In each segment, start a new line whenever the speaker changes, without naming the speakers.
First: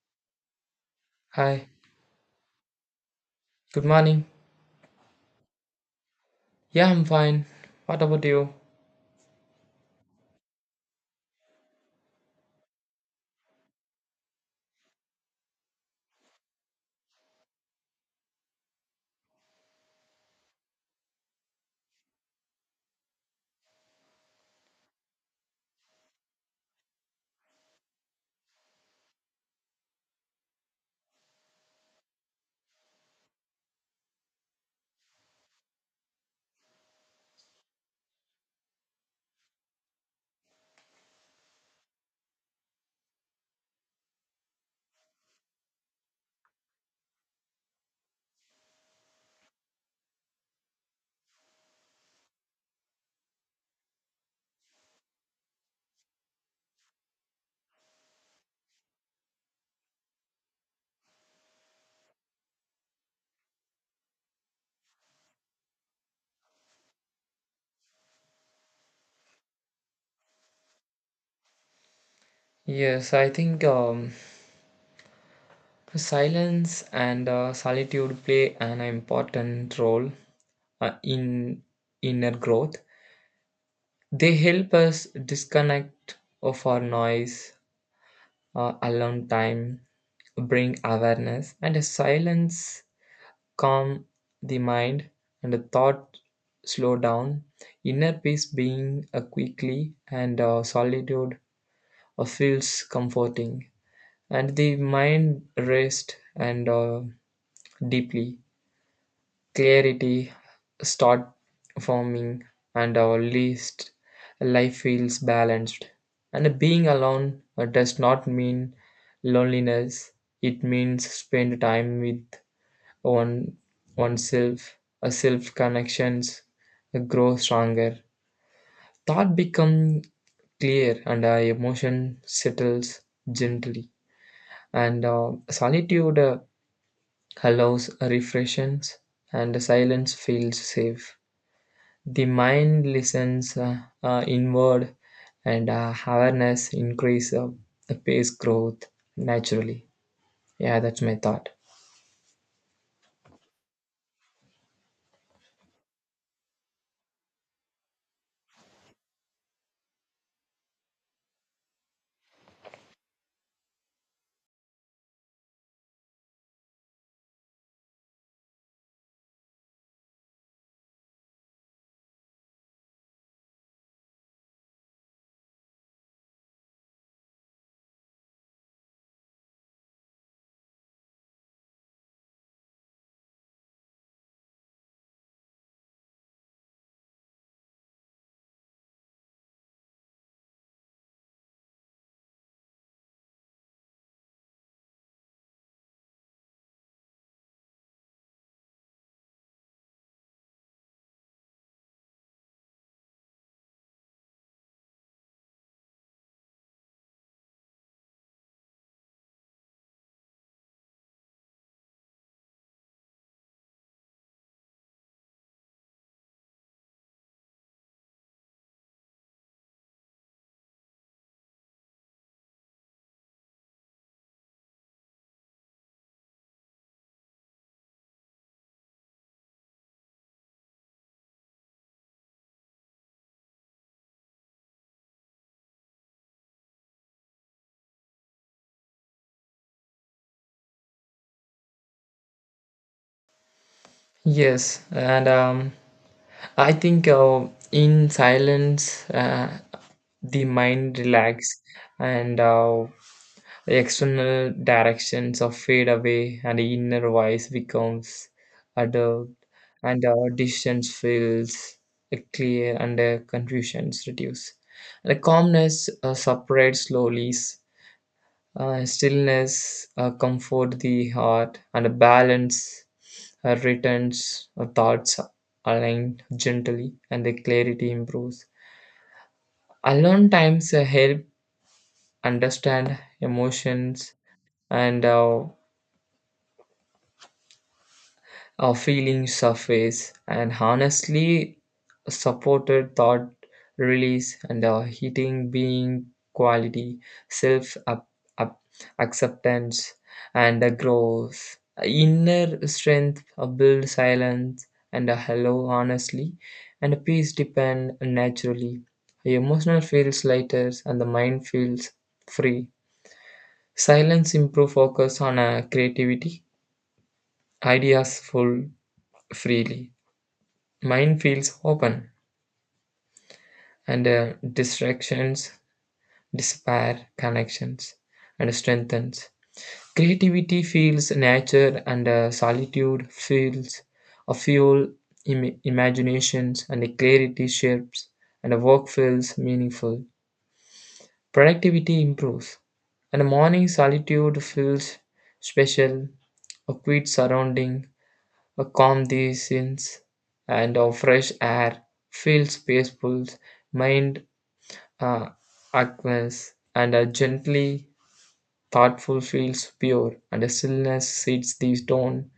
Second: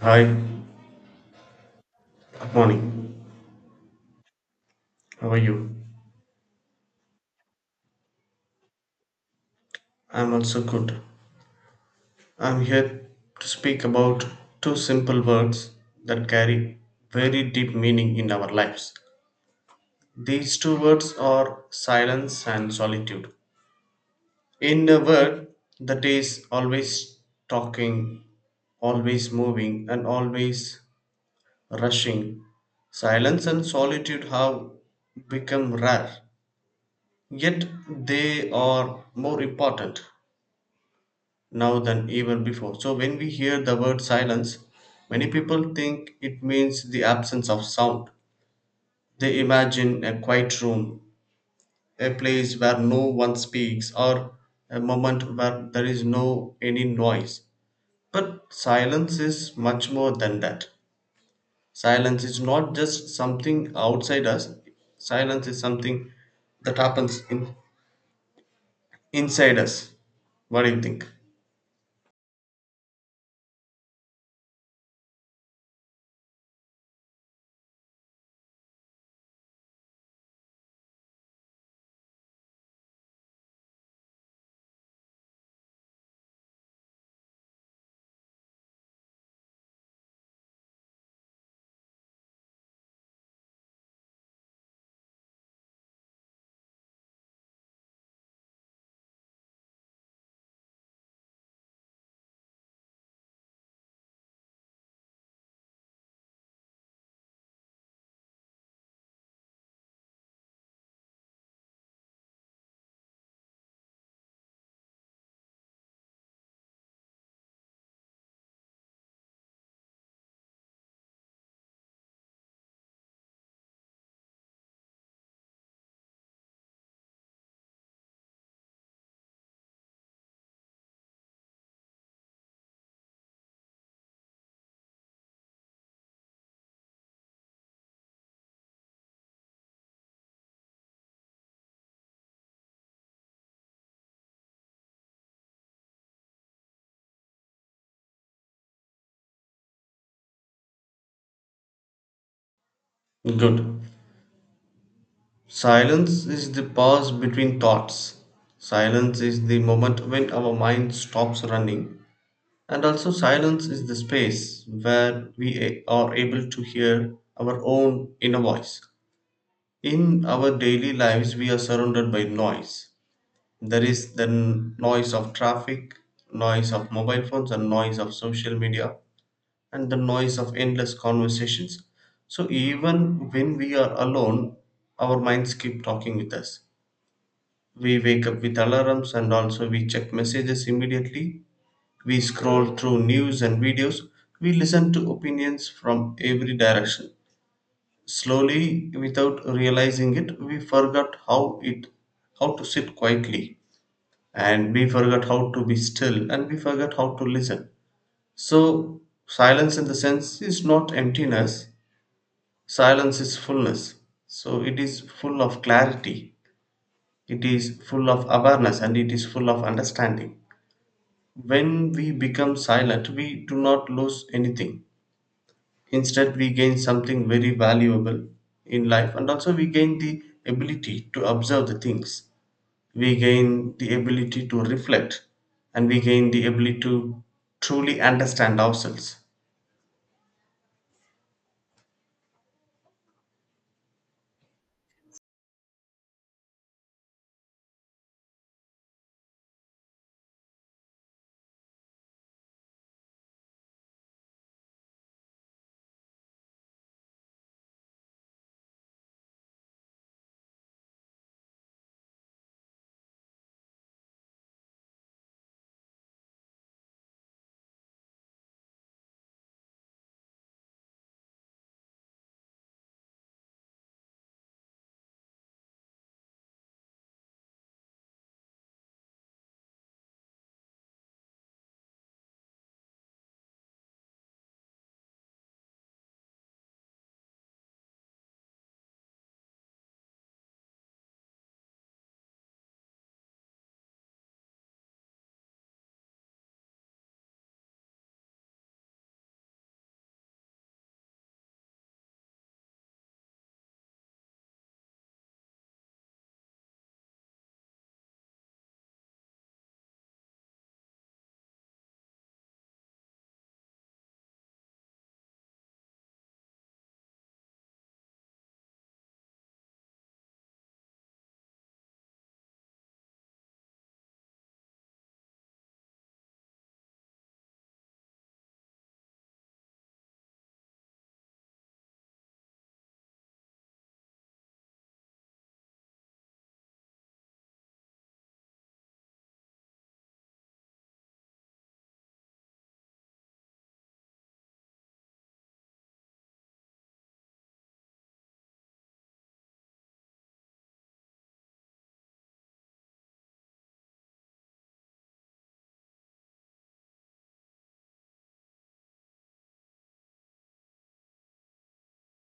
Hi,
Hi,
good morning.
good morning.
How are you?
Yeah, I'm fine. What about you?
I'm also good. I'm here to speak about two simple words that carry very deep meaning in our lives. These two words are silence and solitude. In a world that is always talking, always moving, and always rushing, silence and solitude have become rare, yet they are more important now than ever before. So, when we hear the word silence, many people think it means the absence of sound. They imagine a quiet room, a place where no one speaks, or a moment where there is no any noise. But silence is much more than that. Silence is not just something outside us, silence is something that happens inside us. What do you think?
Yes, I think silence and solitude play an important role in inner growth. They help us disconnect of our noise, alone time, bring awareness, and a silence calm the mind and the thought slow down. Inner peace being a quickly and solitude feels comforting and the mind rests and deeply clarity start forming and our least life feels balanced and being alone does not mean loneliness, it means spend time with one oneself, a self connections grow stronger, thought become clear and our emotion settles gently and solitude allows refreshments and silence feels safe, the mind listens inward and awareness increase, the pace growth naturally. Yeah, that's my thought.
Good. Silence is the pause between thoughts. Silence is the moment when our mind stops running. And also, silence is the space where we are able to hear our own inner voice. In our daily lives, we are surrounded by noise. There is the noise of traffic, noise of mobile phones, and noise of social media, and the noise of endless conversations. So, even when we are alone, our minds keep talking with us. We wake up with alarms, and also we check messages immediately. We scroll through news and videos. We listen to opinions from every direction. Slowly, without realizing it, we forgot how it how to sit quietly, and we forgot how to be still, and we forgot how to listen. So silence in the sense is not emptiness. Silence is fullness. So it is full of clarity. It is full of awareness, and it is full of understanding. When we become silent, we do not lose anything. Instead, we gain something very valuable in life, and also we gain the ability to observe the things. We gain the ability to reflect, and we gain the ability to truly understand ourselves.
Yes, and I think in silence, the mind relax and the external directions are fade away, and the inner voice becomes adult, and our distance feels clear, and the confusions reduce. The calmness separates slowly, stillness comfort the heart, and a balance. Her returns her thoughts align gently and the clarity improves. Alone times help understand emotions and feeling surface and honestly supported thought release and heating being quality self up, up, acceptance and growth, inner strength build silence and a hello honestly and a peace depend naturally, emotional feels lighter and the mind feels free. Silence improve focus on creativity, ideas full freely. Mind feels open, and distractions despair connections and strengthens. Creativity feels nature, and solitude feels a fuel. Imaginations, and clarity shapes, and work feels meaningful. Productivity improves, and morning solitude feels special. A quiet surrounding, a calm these sins, and a fresh air feels peaceful. Mind ah, Agnes, and a gently thoughtful feels pure, and a stillness sets the tone.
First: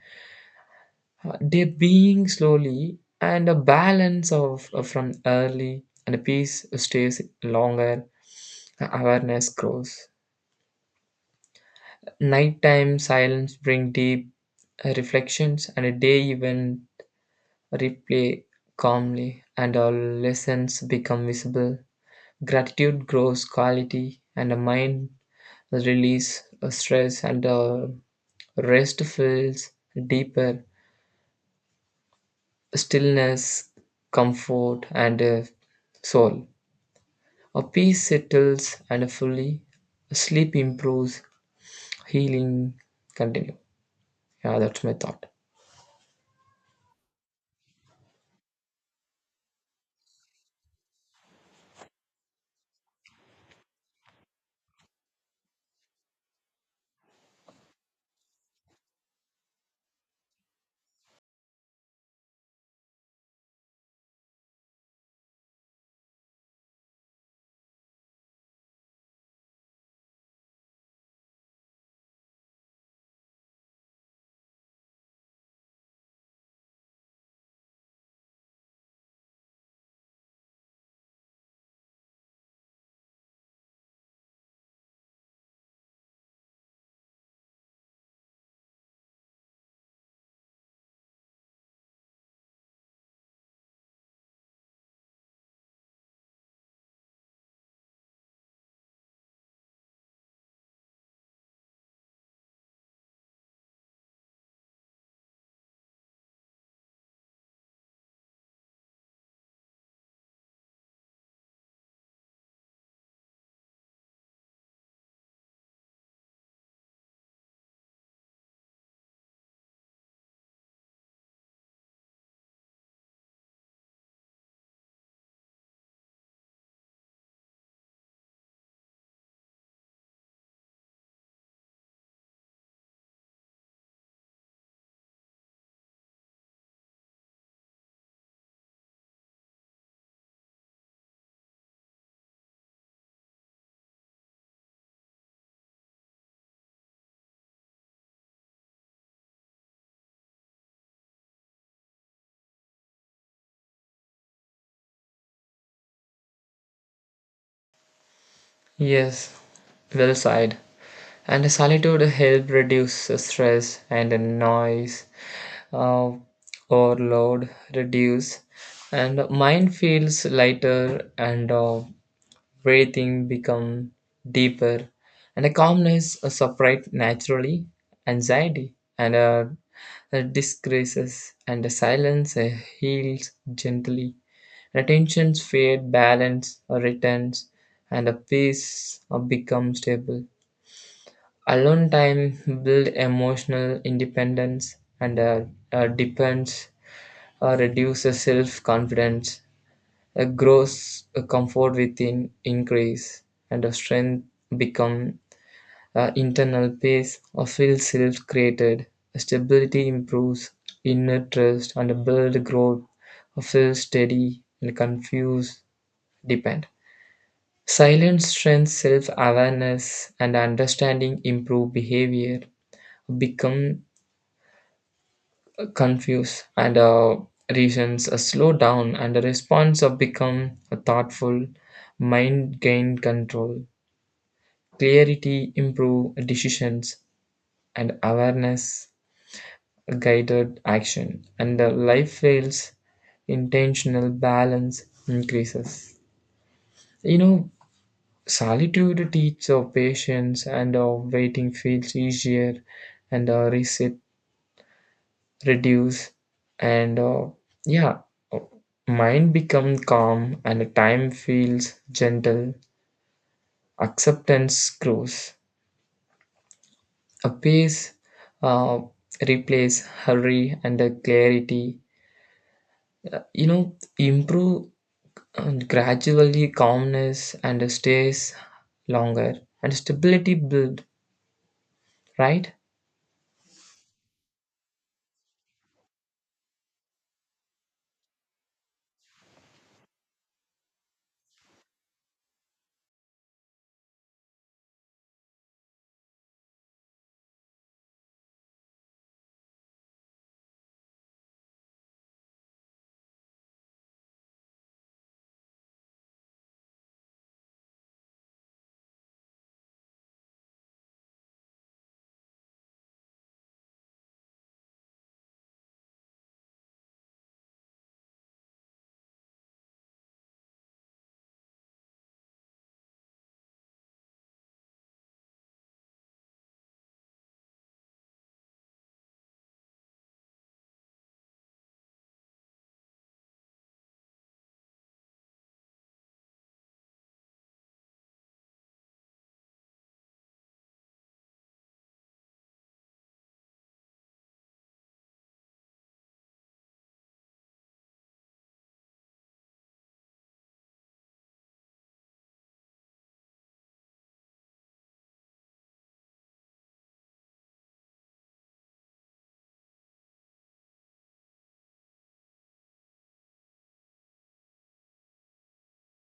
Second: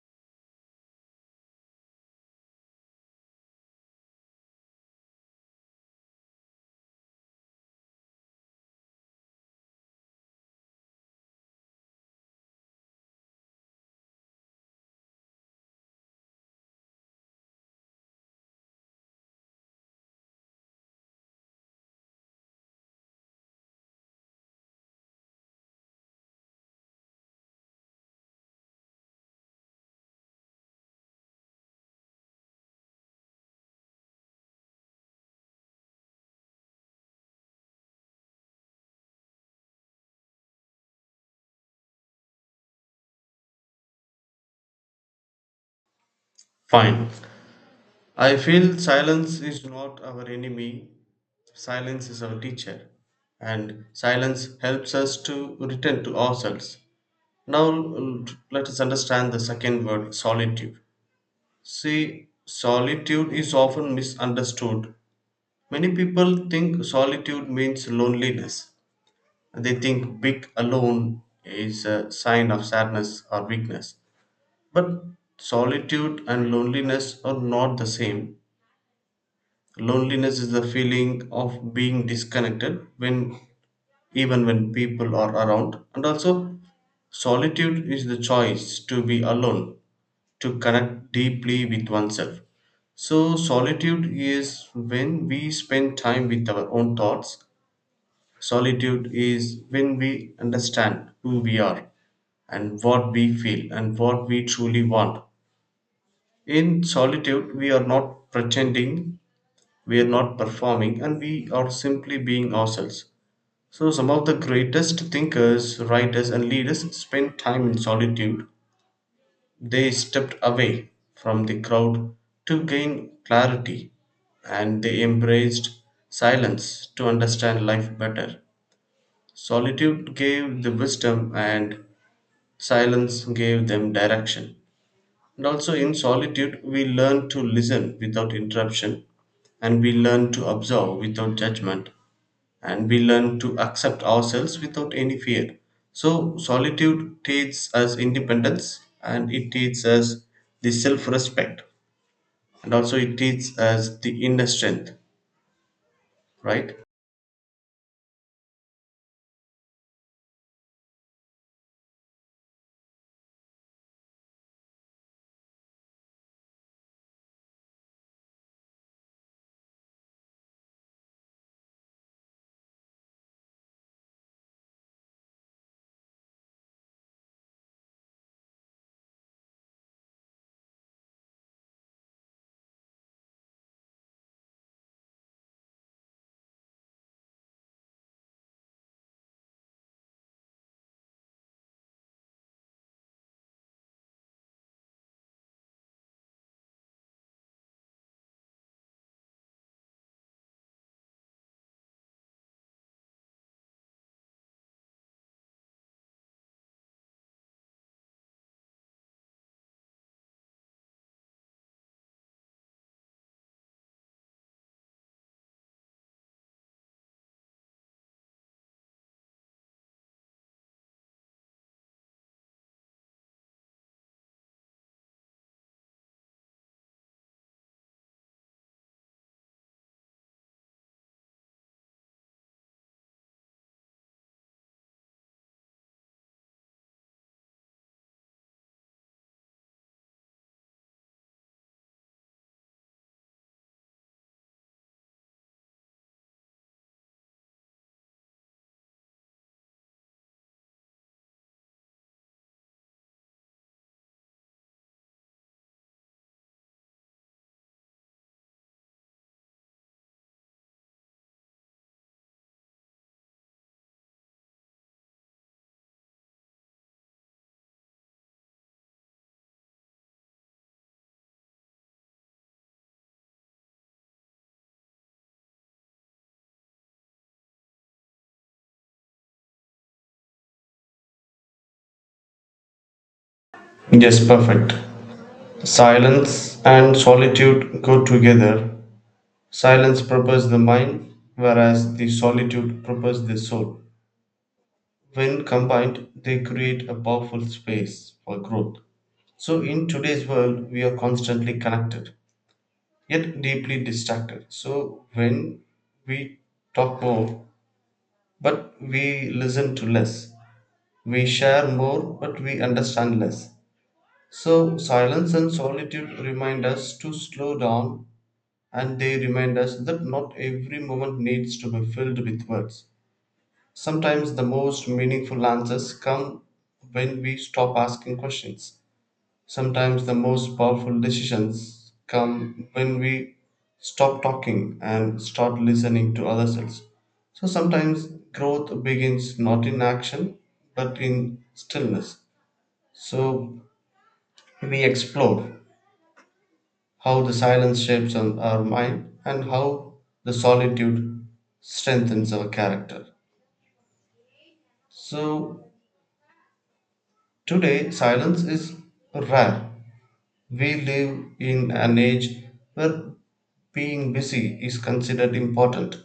They being slowly, and a balance of from early, and a peace stays longer. Awareness grows. Nighttime silence bring deep reflections, and a day even replay calmly, and all lessons become visible. Gratitude grows quality, and the mind release stress and rest feels deeper, stillness comfort and soul, a peace settles and fully sleep improves, healing continue. Yeah, that's my thought.
Fine. I feel silence is not our enemy, silence is our teacher, and silence helps us to return to ourselves. Now, let us understand the second word solitude. See, solitude is often misunderstood. Many people think solitude means loneliness. They think being alone is a sign of sadness or weakness. But solitude and loneliness are not the same. Loneliness is the feeling of being disconnected when even when people are around, and also solitude is the choice to be alone, to connect deeply with oneself. So solitude is when we spend time with our own thoughts. Solitude is when we understand who we are and what we feel and what we truly want. In solitude, we are not pretending, we are not performing, and we are simply being ourselves. So, some of the greatest thinkers, writers, and leaders spent time in solitude. They stepped away from the crowd to gain clarity, and they embraced silence to understand life better. Solitude gave the wisdom, and silence gave them direction. And also, in solitude, we learn to listen without interruption, and we learn to observe without judgment, and we learn to accept ourselves without any fear. So, solitude teaches us independence, and it teaches us the self respect, and also it teaches us the inner strength, right?
Yes, well side, and solitude help reduce the stress and the noise uh, overload reduce and mind feels lighter and breathing become deeper, and a calmness separate naturally, anxiety and disgraces, and a silence heals gently. Attention's fade, balance returns, and a peace becomes stable. Alone time build emotional independence and depends or reduces self confidence, a grows a comfort within increase, and a strength become a internal peace or feel self created. Stability improves inner trust and a build growth or feel steady and confused depend. Silence strengthens self awareness and understanding improve behavior become confuse and reasons slow down and the response of become a thoughtful, mind gain control, clarity improve decisions and awareness guided action and the life fails intentional balance increases, you know, solitude teaches of patience and of waiting feels easier and reset reduce and yeah, uh, mind become calm and the time feels gentle, acceptance grows, a pace uh, replace hurry and the clarity, you know, improve and gradually calmness and stays longer and stability build, right?
Yes, perfect. Silence and solitude go together. Silence prepares the mind, whereas the solitude prepares the soul. When combined, they create a powerful space for growth. So, in today's world, we are constantly connected, yet deeply distracted. So when we talk more, but we listen to less. We share more, but we understand less. So silence and solitude remind us to slow down, and they remind us that not every moment needs to be filled with words. Sometimes the most meaningful answers come when we stop asking questions. Sometimes the most powerful decisions come when we stop talking and start listening to ourselves. So sometimes growth begins not in action but in stillness. So we explore how the silence shapes on our mind and how the solitude strengthens our character. So today silence is rare. We live in an age where being busy is considered important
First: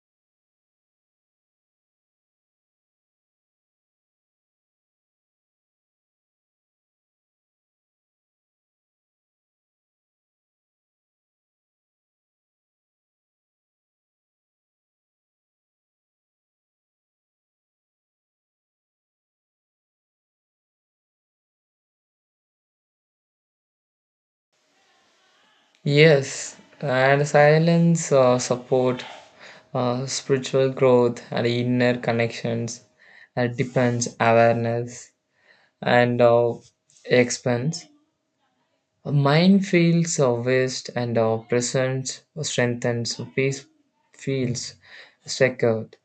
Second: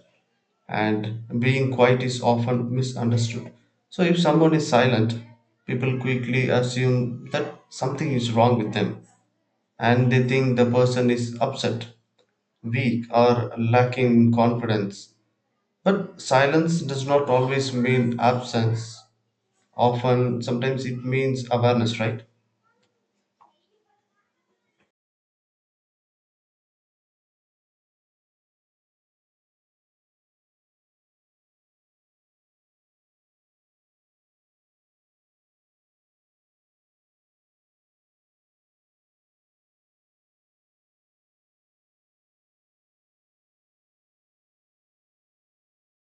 and being quiet is often misunderstood. So, if someone is silent, people quickly assume that something is wrong with them, and they think the person is upset, weak, or lacking in confidence. But silence does not always mean absence. Often, sometimes it means awareness, right?
Yes, and silence support spiritual growth and inner connections, depends awareness and expense. Mind feels waste and presence strengthens. Peace feels secured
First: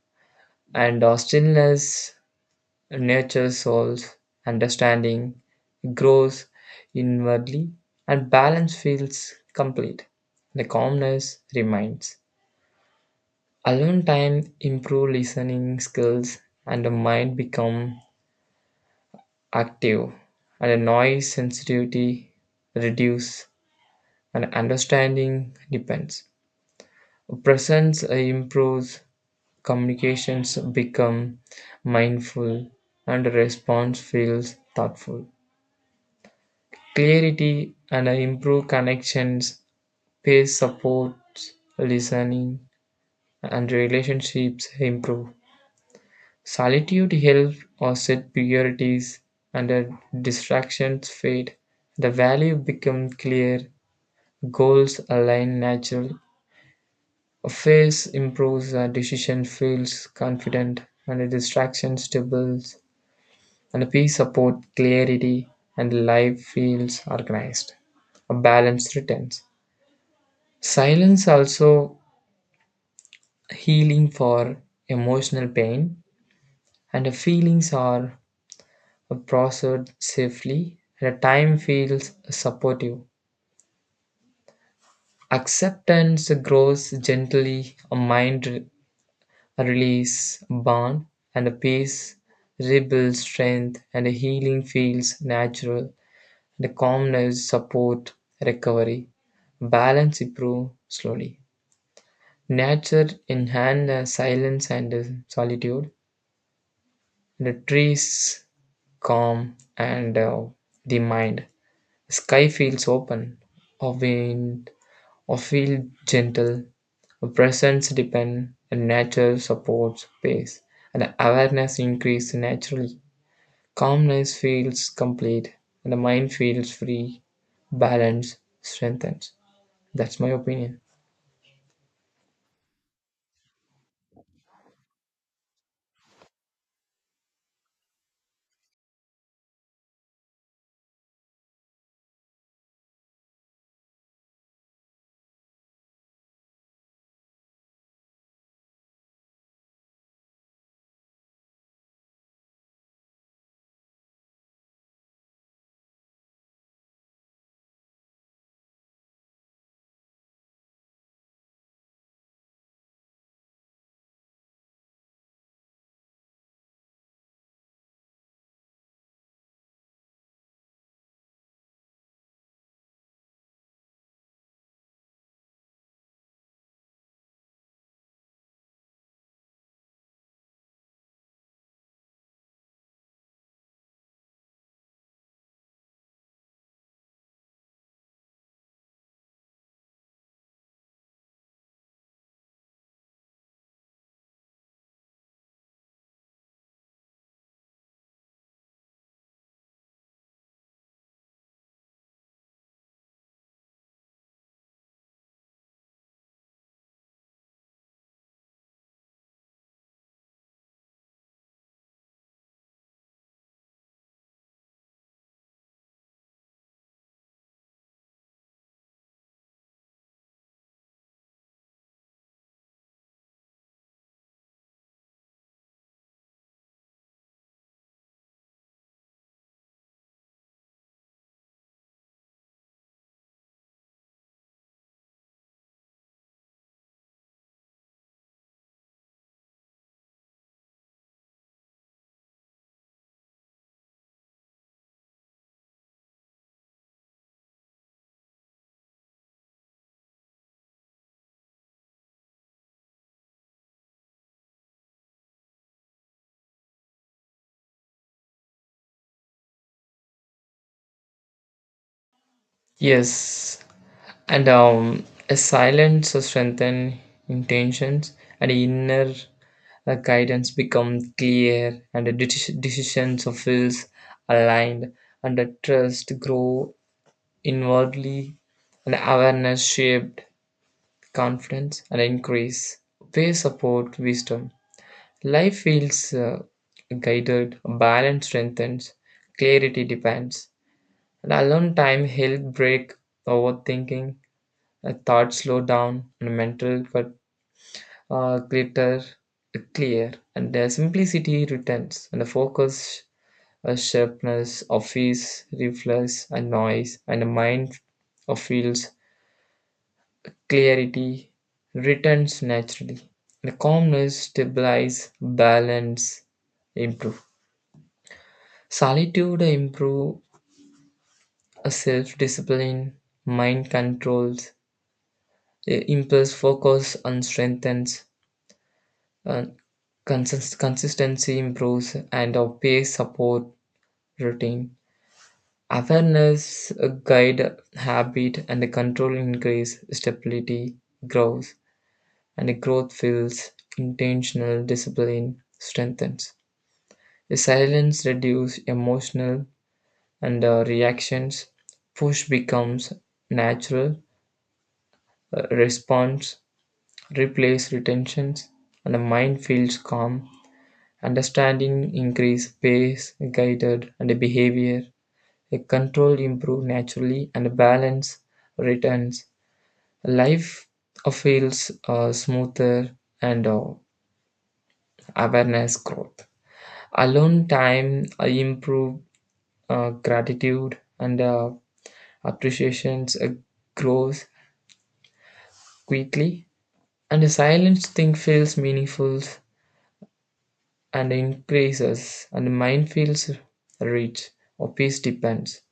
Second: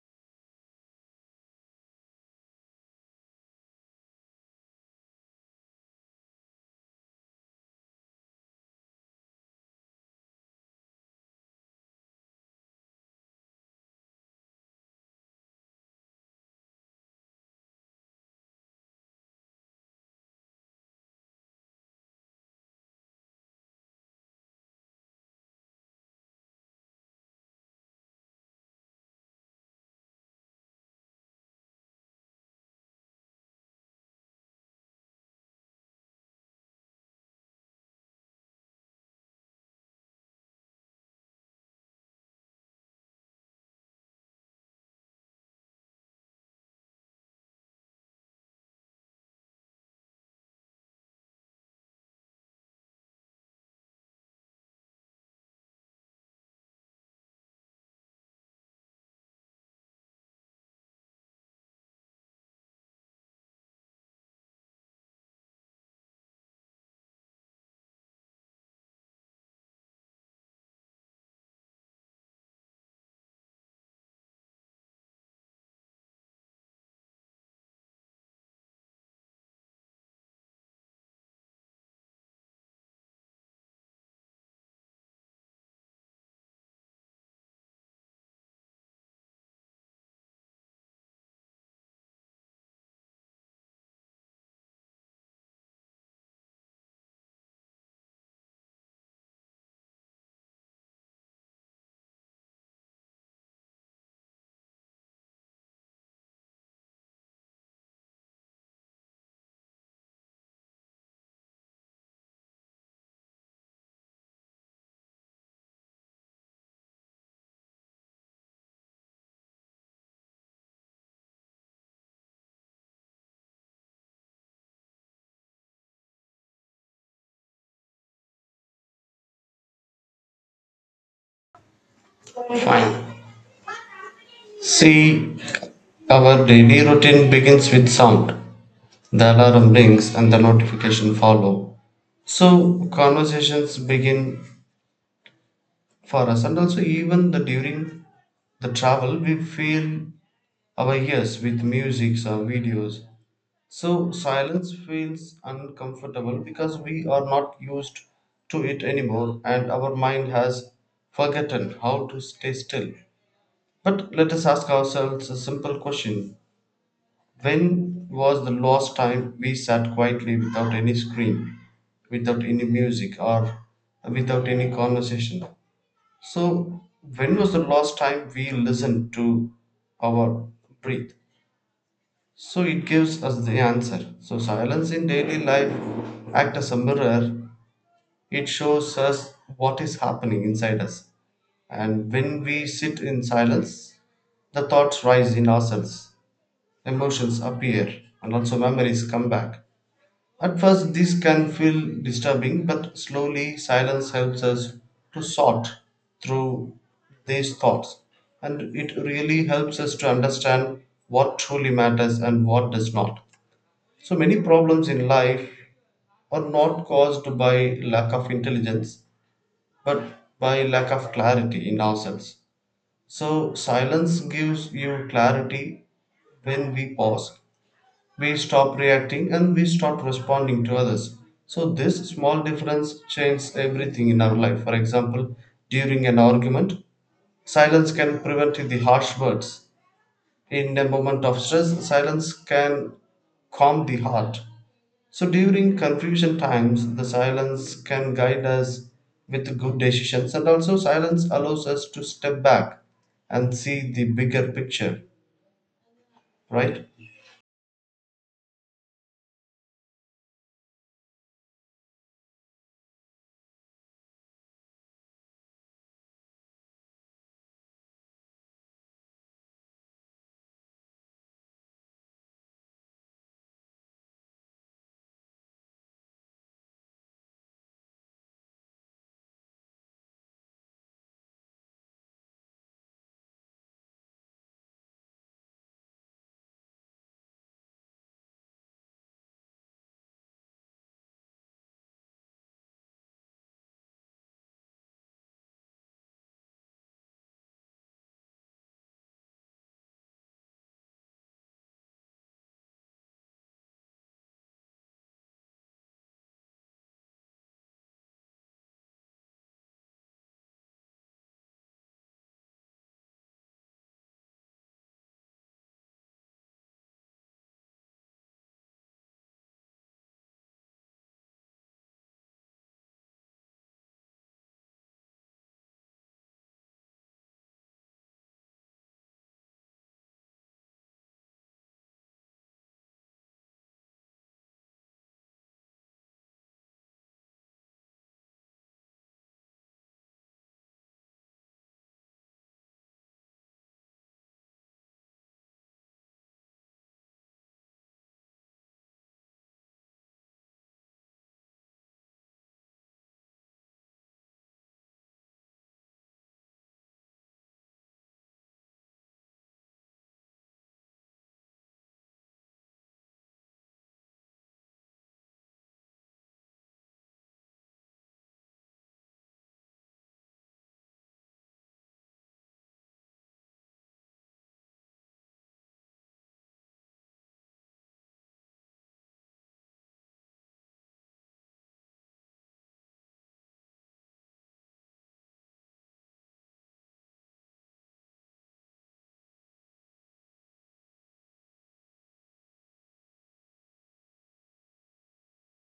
and stillness nature, soul's understanding grows inwardly, and balance feels complete. The calmness remains. Alone time improve listening skills, and the mind become active, and the noise sensitivity reduce, and understanding depends. Presence improves, communications become mindful, and response feels thoughtful. Clarity and improve connections, peer supports, listening, and relationships improve. Solitude helps or set priorities and the distractions fade. The value becomes clear, goals align natural. A phase improves, a decision feels confident, and a distraction stables, and a peace support clarity, and life feels organized. A balance returns. Silence also healing for emotional pain and the feelings are processed safely and the time feels supportive. Acceptance grows gently, a release bond and a peace rebuilds strength and the healing feels natural. The calmness support recovery. Balance improve slowly. Nature enhance the silence and the solitude. The trees calm and the mind. Sky feels open, a wind, a feel gentle, a presence depend, and nature supports pace, and the awareness increases naturally. Calmness feels complete, and the mind feels free, balance strengthens. That's my opinion.
Fine. See, our daily routine begins with sound. The alarm rings and the notification follow. So conversations begin for us, and also even the during the travel we fill our ears with music or videos. So silence feels uncomfortable because we are not used to it anymore, and our mind has forgotten how to stay still. But let us ask ourselves a simple question. When was the last time we sat quietly without any scream, without any music, or without any conversation? So, when was the last time we listened to our breath? So, it gives us the answer. So, silence in daily life acts as a mirror, it shows us what is happening inside us. And when we sit in silence, the thoughts rise in ourselves, emotions appear, and also memories come back. At first, this can feel disturbing, but slowly silence helps us to sort through these thoughts. And it really helps us to understand what truly matters and what does not. So, many problems in life are not caused by lack of intelligence, but by lack of clarity in ourselves. So, silence gives you clarity. When we pause, we stop reacting and we start responding to others. So, this small difference changes everything in our life. For example, during an argument, silence can prevent the harsh words. In a moment of stress, silence can calm the heart. So, during confusion times, the silence can guide us with good decisions, and also, silence allows us to step back and see the bigger picture, right?
Yes, and a silence strengthens intentions, and inner guidance becomes clear, and the decisions of feels aligned, and the trust grow inwardly, and awareness shaped confidence and increase. They support wisdom. Life feels guided, balance strengthens, clarity depends, and alone time help break overthinking, thoughts slow down and mental cut, glitter clear, and their simplicity returns, and the focus, sharpness, office, reflex, and noise, and the mind of feels clarity returns naturally. The calmness stabilize, balance improve. Solitude improve self-discipline, mind controls, impulse focus and strengthens. Uh, Consistency improves and our pace support routine. Awareness guide habit and the control increase stability grows and the growth feels intentional, discipline strengthens. The silence reduce emotional and reactions. Push becomes natural, response replace retentions and the mind feels calm. Understanding increase pace, guided, and behavior. A control improve naturally, and balance returns. Life feels smoother, and awareness growth. Alone time improve gratitude, and appreciations grows quickly. And the silence thing feels meaningful and increases, and the mind feels rich or peace depends.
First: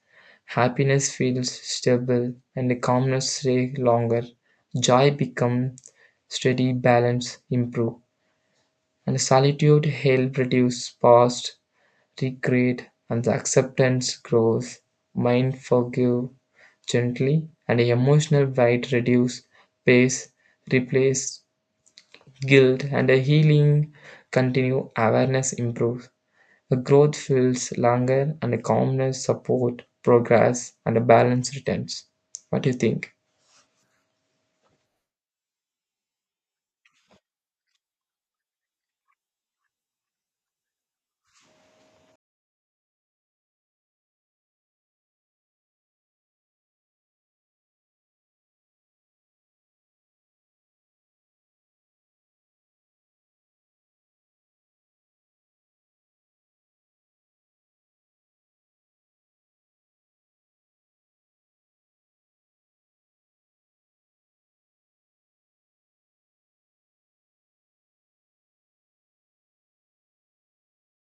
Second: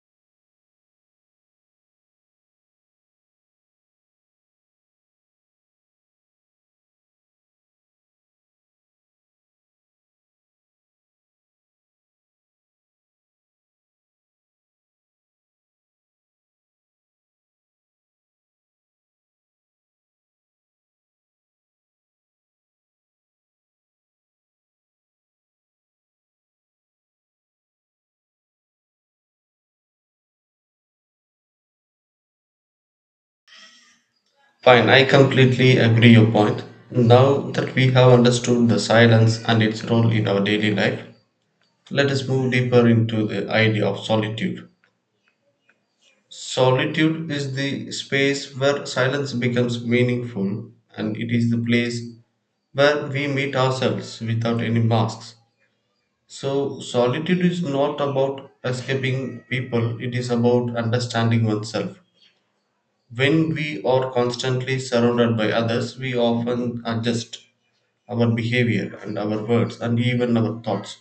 Happiness feels stable and calmness stays longer. Joy becomes steady, balance improve and solitude help reduce past regret, and the acceptance grows. Mind forgive gently, and emotional weight reduce, pace replace guilt, and a healing continue. Awareness improves. The growth feels longer and the calmness support progress and a balance returns. What do you think?
Fine, I completely agree your point. Now that we have understood the silence and its role in our daily life, let us move deeper into the idea of solitude. Solitude is the space where silence becomes meaningful, and it is the place where we meet ourselves without any masks. So, solitude is not about escaping people, it is about understanding oneself. When we are constantly surrounded by others, we often adjust our behavior and our words and even our thoughts.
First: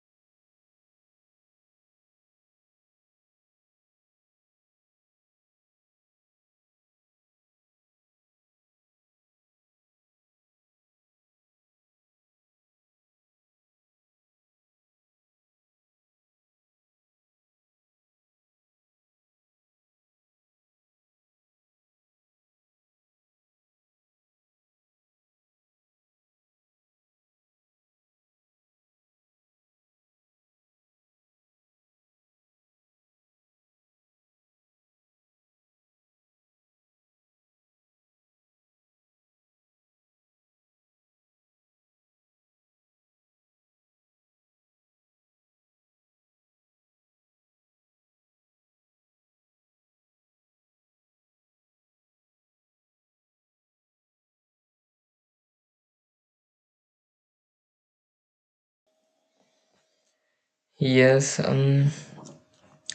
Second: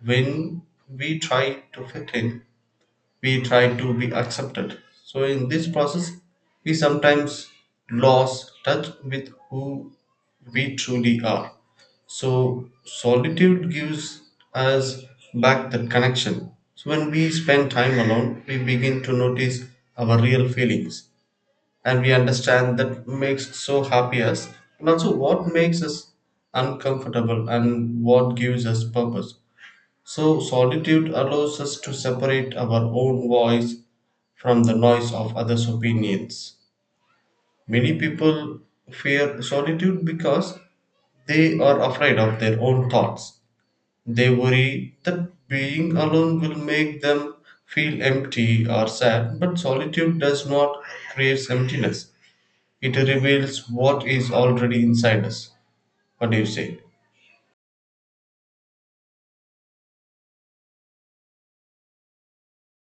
When we try to fit in, we try to be accepted. So, in this process, we sometimes lose touch with who we truly are. So, solitude gives us back that connection. So, when we spend time alone, we begin to notice our real feelings, and we understand that makes so happy us, and also what makes us uncomfortable, and what gives us purpose. So solitude allows us to separate our own voice from the noise of others opinions. Many people fear solitude because they are afraid of their own thoughts. They worry that being alone will make them feel empty or sad, but solitude does not create emptiness, it reveals what is already inside us. What do you say?
Yes,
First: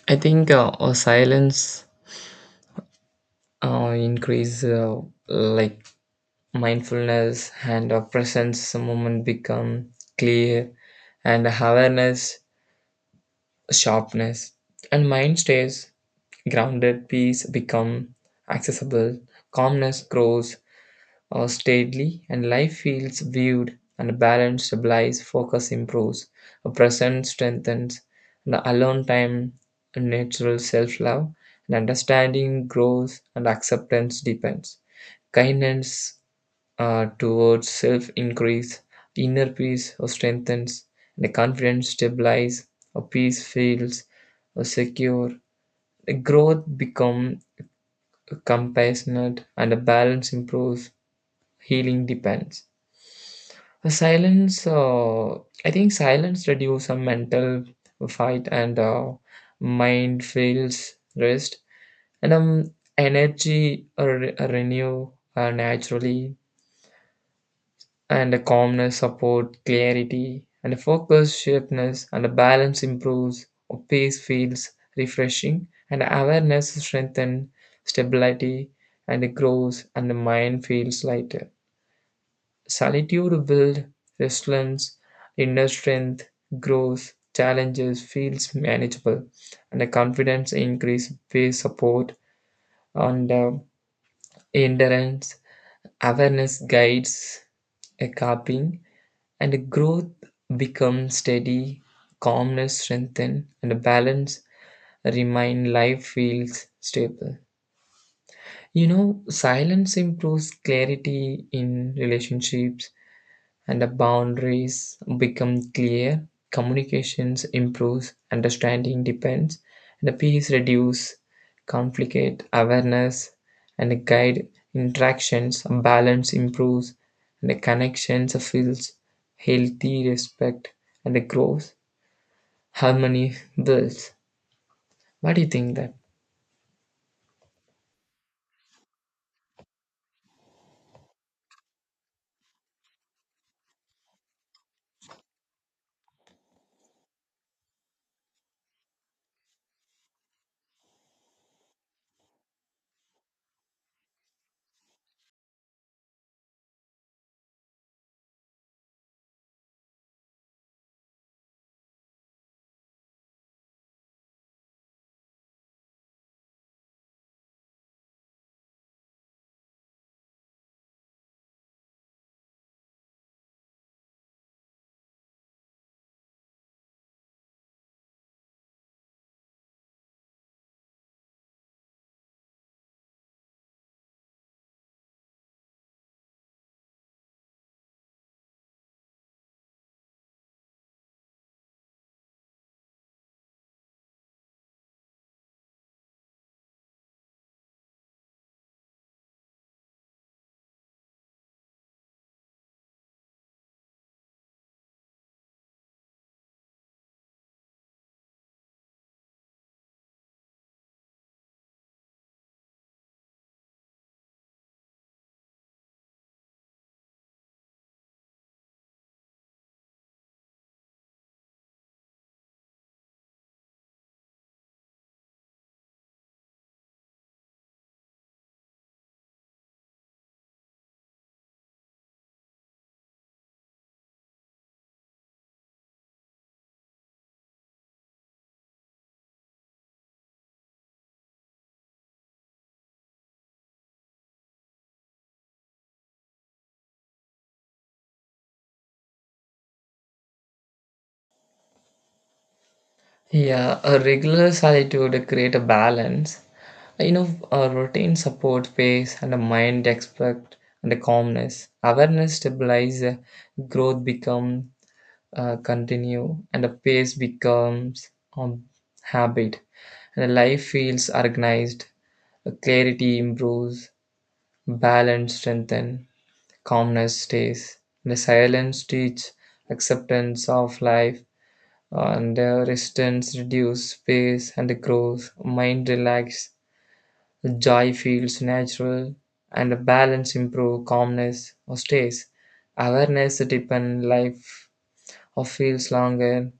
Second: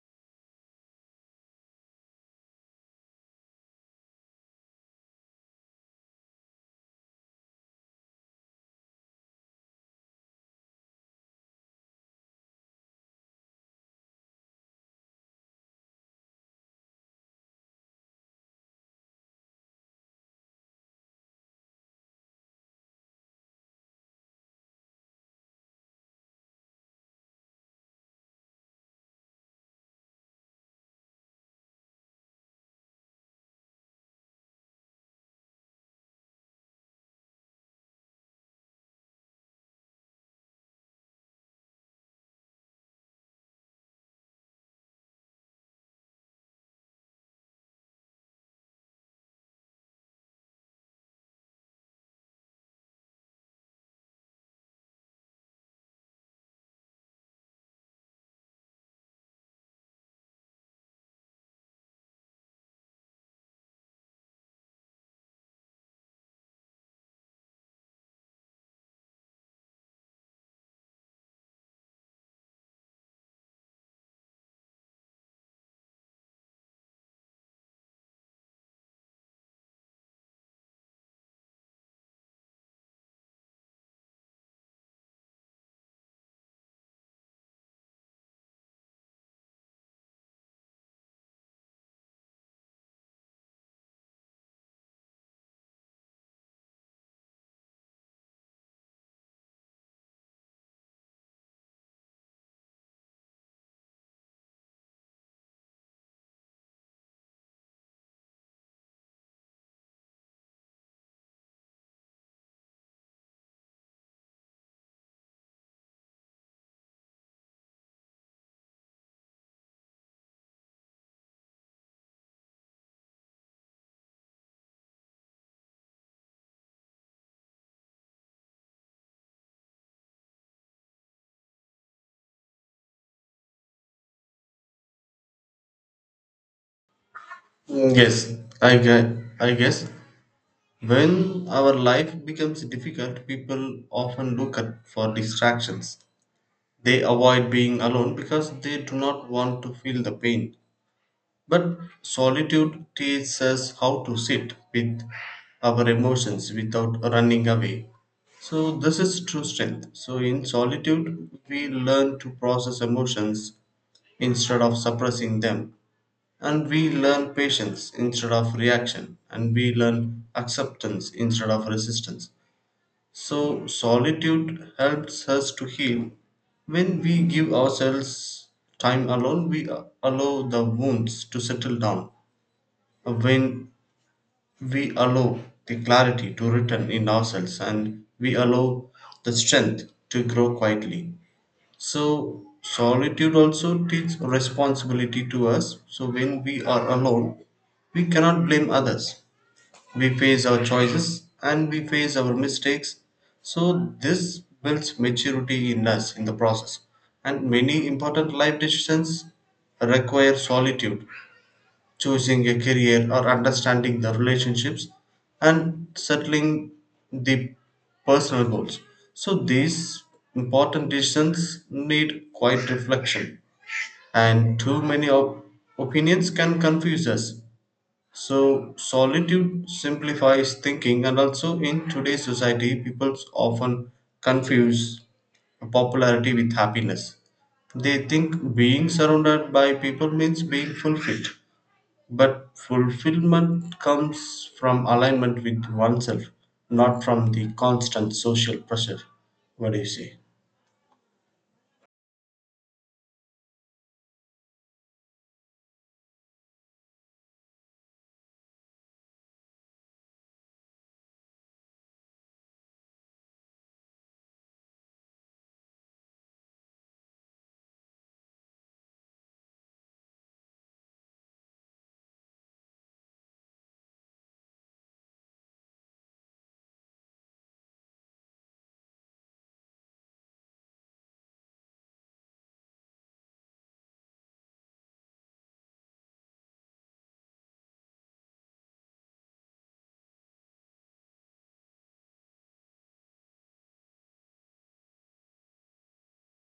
I think silence increase like mindfulness and presence moment become clear and awareness sharpness and mind stays grounded, peace become accessible, calmness grows or stately, and life feels viewed and balance stabilized, focus improves, a present strengthens, and alone time a natural self love, and understanding grows and acceptance deepens. Kindness towards self increase, inner peace or strengthens, and the confidence stabilizes, or peace feels or secure. The growth become compassionate and the balance improves, healing depends. The silence, I think silence reduces some mental fight and mind feels rest and energy renew naturally and the calmness support clarity and the focus sharpness and the balance improves or peace feels refreshing and awareness strengthen stability and it grows and the mind feels lighter. Solitude builds resilience, inner strength grows, challenges feels manageable, and the confidence increase peer support and endurance. Awareness guides a coping, and the growth becomes steady, calmness strengthen, and the balance remain. Life feels stable. You know, silence improves clarity in relationships and the boundaries become clear, communications improves, understanding depends, and the peace reduce, conflict awareness, and the guide interactions, balance improves, and the connections feels healthy, respect, and the growth, harmony builds. What do you think that?
Yes, I guess, I guess when our life becomes difficult, people often look at for distractions. They avoid being alone because they do not want to feel the pain. But solitude teaches us how to sit with our emotions without running away. So this is true strength. So in solitude, we learn to process emotions instead of suppressing them. And we learn patience instead of reaction, and we learn acceptance instead of resistance. So, solitude helps us to heal. When we give ourselves time alone, we allow the wounds to settle down. When we allow the clarity to return in ourselves, and we allow the strength to grow quietly. So, solitude also teaches responsibility to us. So, when we are alone, we cannot blame others. We face our choices and we face our mistakes. So, this builds maturity in us in the process. And many important life decisions require solitude, choosing a career or understanding the relationships and settling the personal goals. So these important decisions need quite reflection, and too many opinions can confuse us. So solitude simplifies thinking, and also in today's society people often confuse popularity with happiness. They think being surrounded by people means being fulfilled. But fulfillment comes from alignment with oneself, not from the constant social pressure. What do you say?
Yeah, a regular solitude create a balance. You know, a routine support pace and a mind expect and a calmness. Awareness stabilize, growth become continue, and a pace becomes um, habit. And the life feels organized. The clarity improves, balance strengthen, calmness stays. The silence teach acceptance of life and the resistance reduce space and the growth mind relax, joy feels natural and the balance improve, calmness or stays, awareness deepen life or feels longer,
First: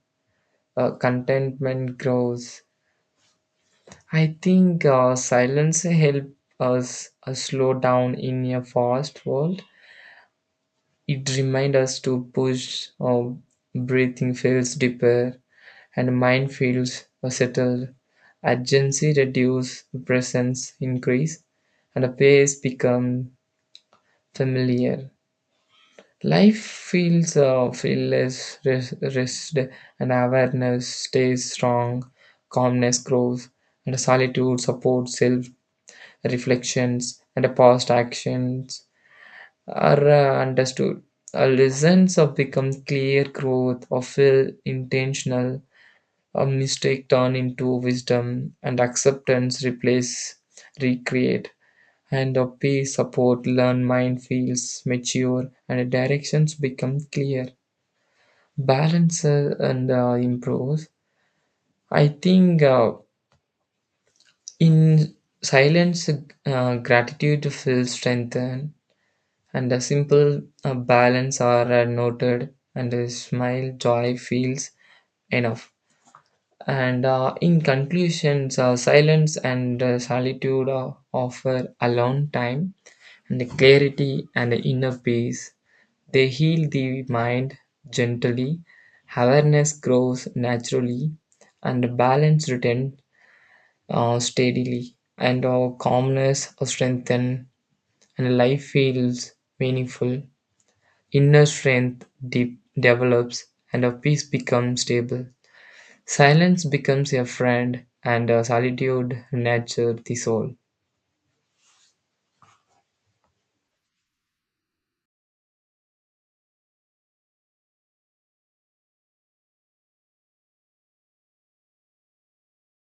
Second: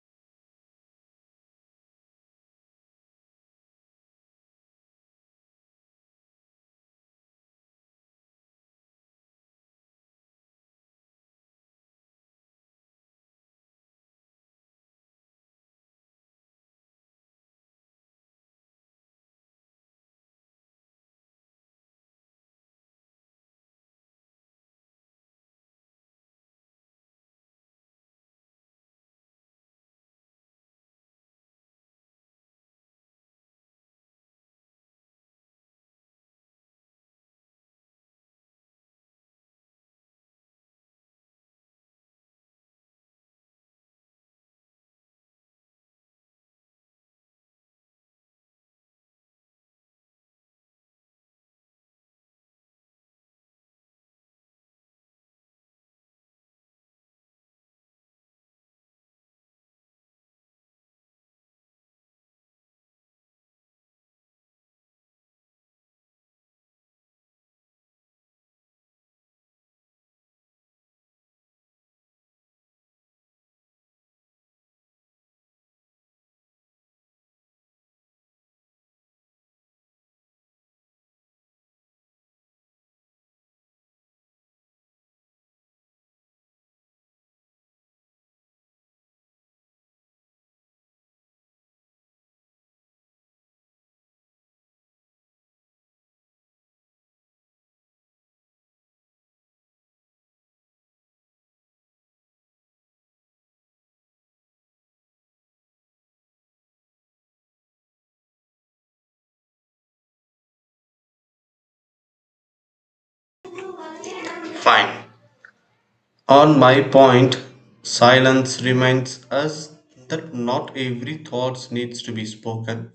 contentment grows. I think silence help us slow down in a fast world, it reminds us to push or breathing feels deeper and minefields are settled, urgency reduces, presence increase, and the pace become familiar. Life feels rest, and awareness stays strong, calmness grows, and solitude supports self reflections, and past actions are understood. Our lessons of become clear, growth or feel intentional. A mistake turn into wisdom and acceptance replace recreate and a peace support learn, mind feels mature and directions become clear, balance and improves. I think in silence gratitude feels strengthened and a simple balance are noted and a smile joy feels enough. And in conclusions, silence and solitude offer alone time and the clarity and the inner peace. They heal the mind gently, awareness grows naturally, and balance returns steadily, and our calmness strengthens, and life feels meaningful. Inner strength develops, and our peace becomes stable. Silence becomes your friend, and solitude nurtures the soul.
Fine. On my point, silence reminds us that not every thought needs to be spoken.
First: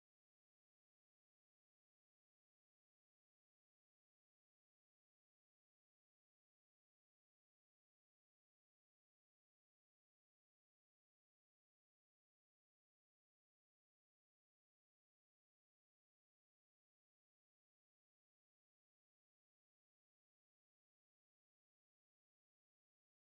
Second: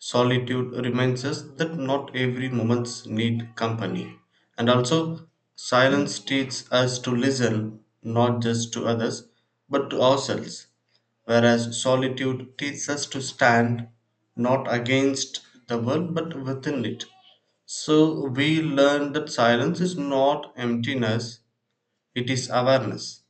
Solitude reminds us that not every moment need company. And also, silence teaches us to listen not just to others but to ourselves, whereas solitude teaches us to stand not against the world but within it. So, we learn that silence is not emptiness, it is awareness.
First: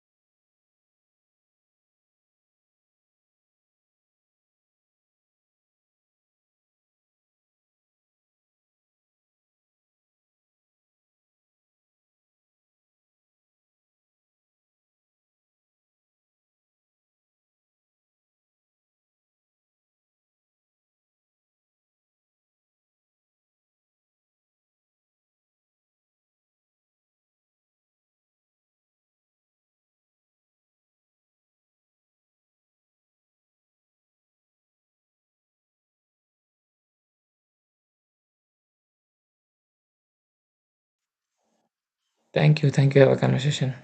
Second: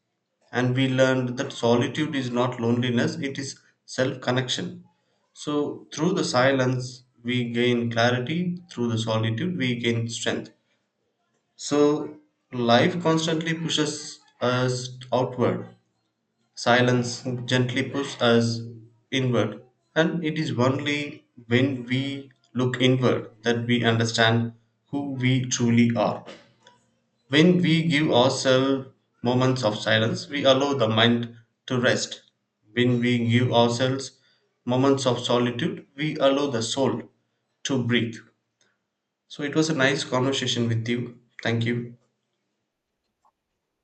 And we learned that solitude is not loneliness, it is self connection. So, through the silence, we gain clarity, through the solitude, we gain strength. So, life constantly pushes us outward, silence gently pushes us inward. And it is only when we look inward that we understand who we truly are. When we give ourselves moments of silence, we allow the mind to rest. When we give ourselves moments of solitude, we allow the soul to breathe. So it was a nice conversation with you. Thank you.
Thank you. Thank you. Have a conversation.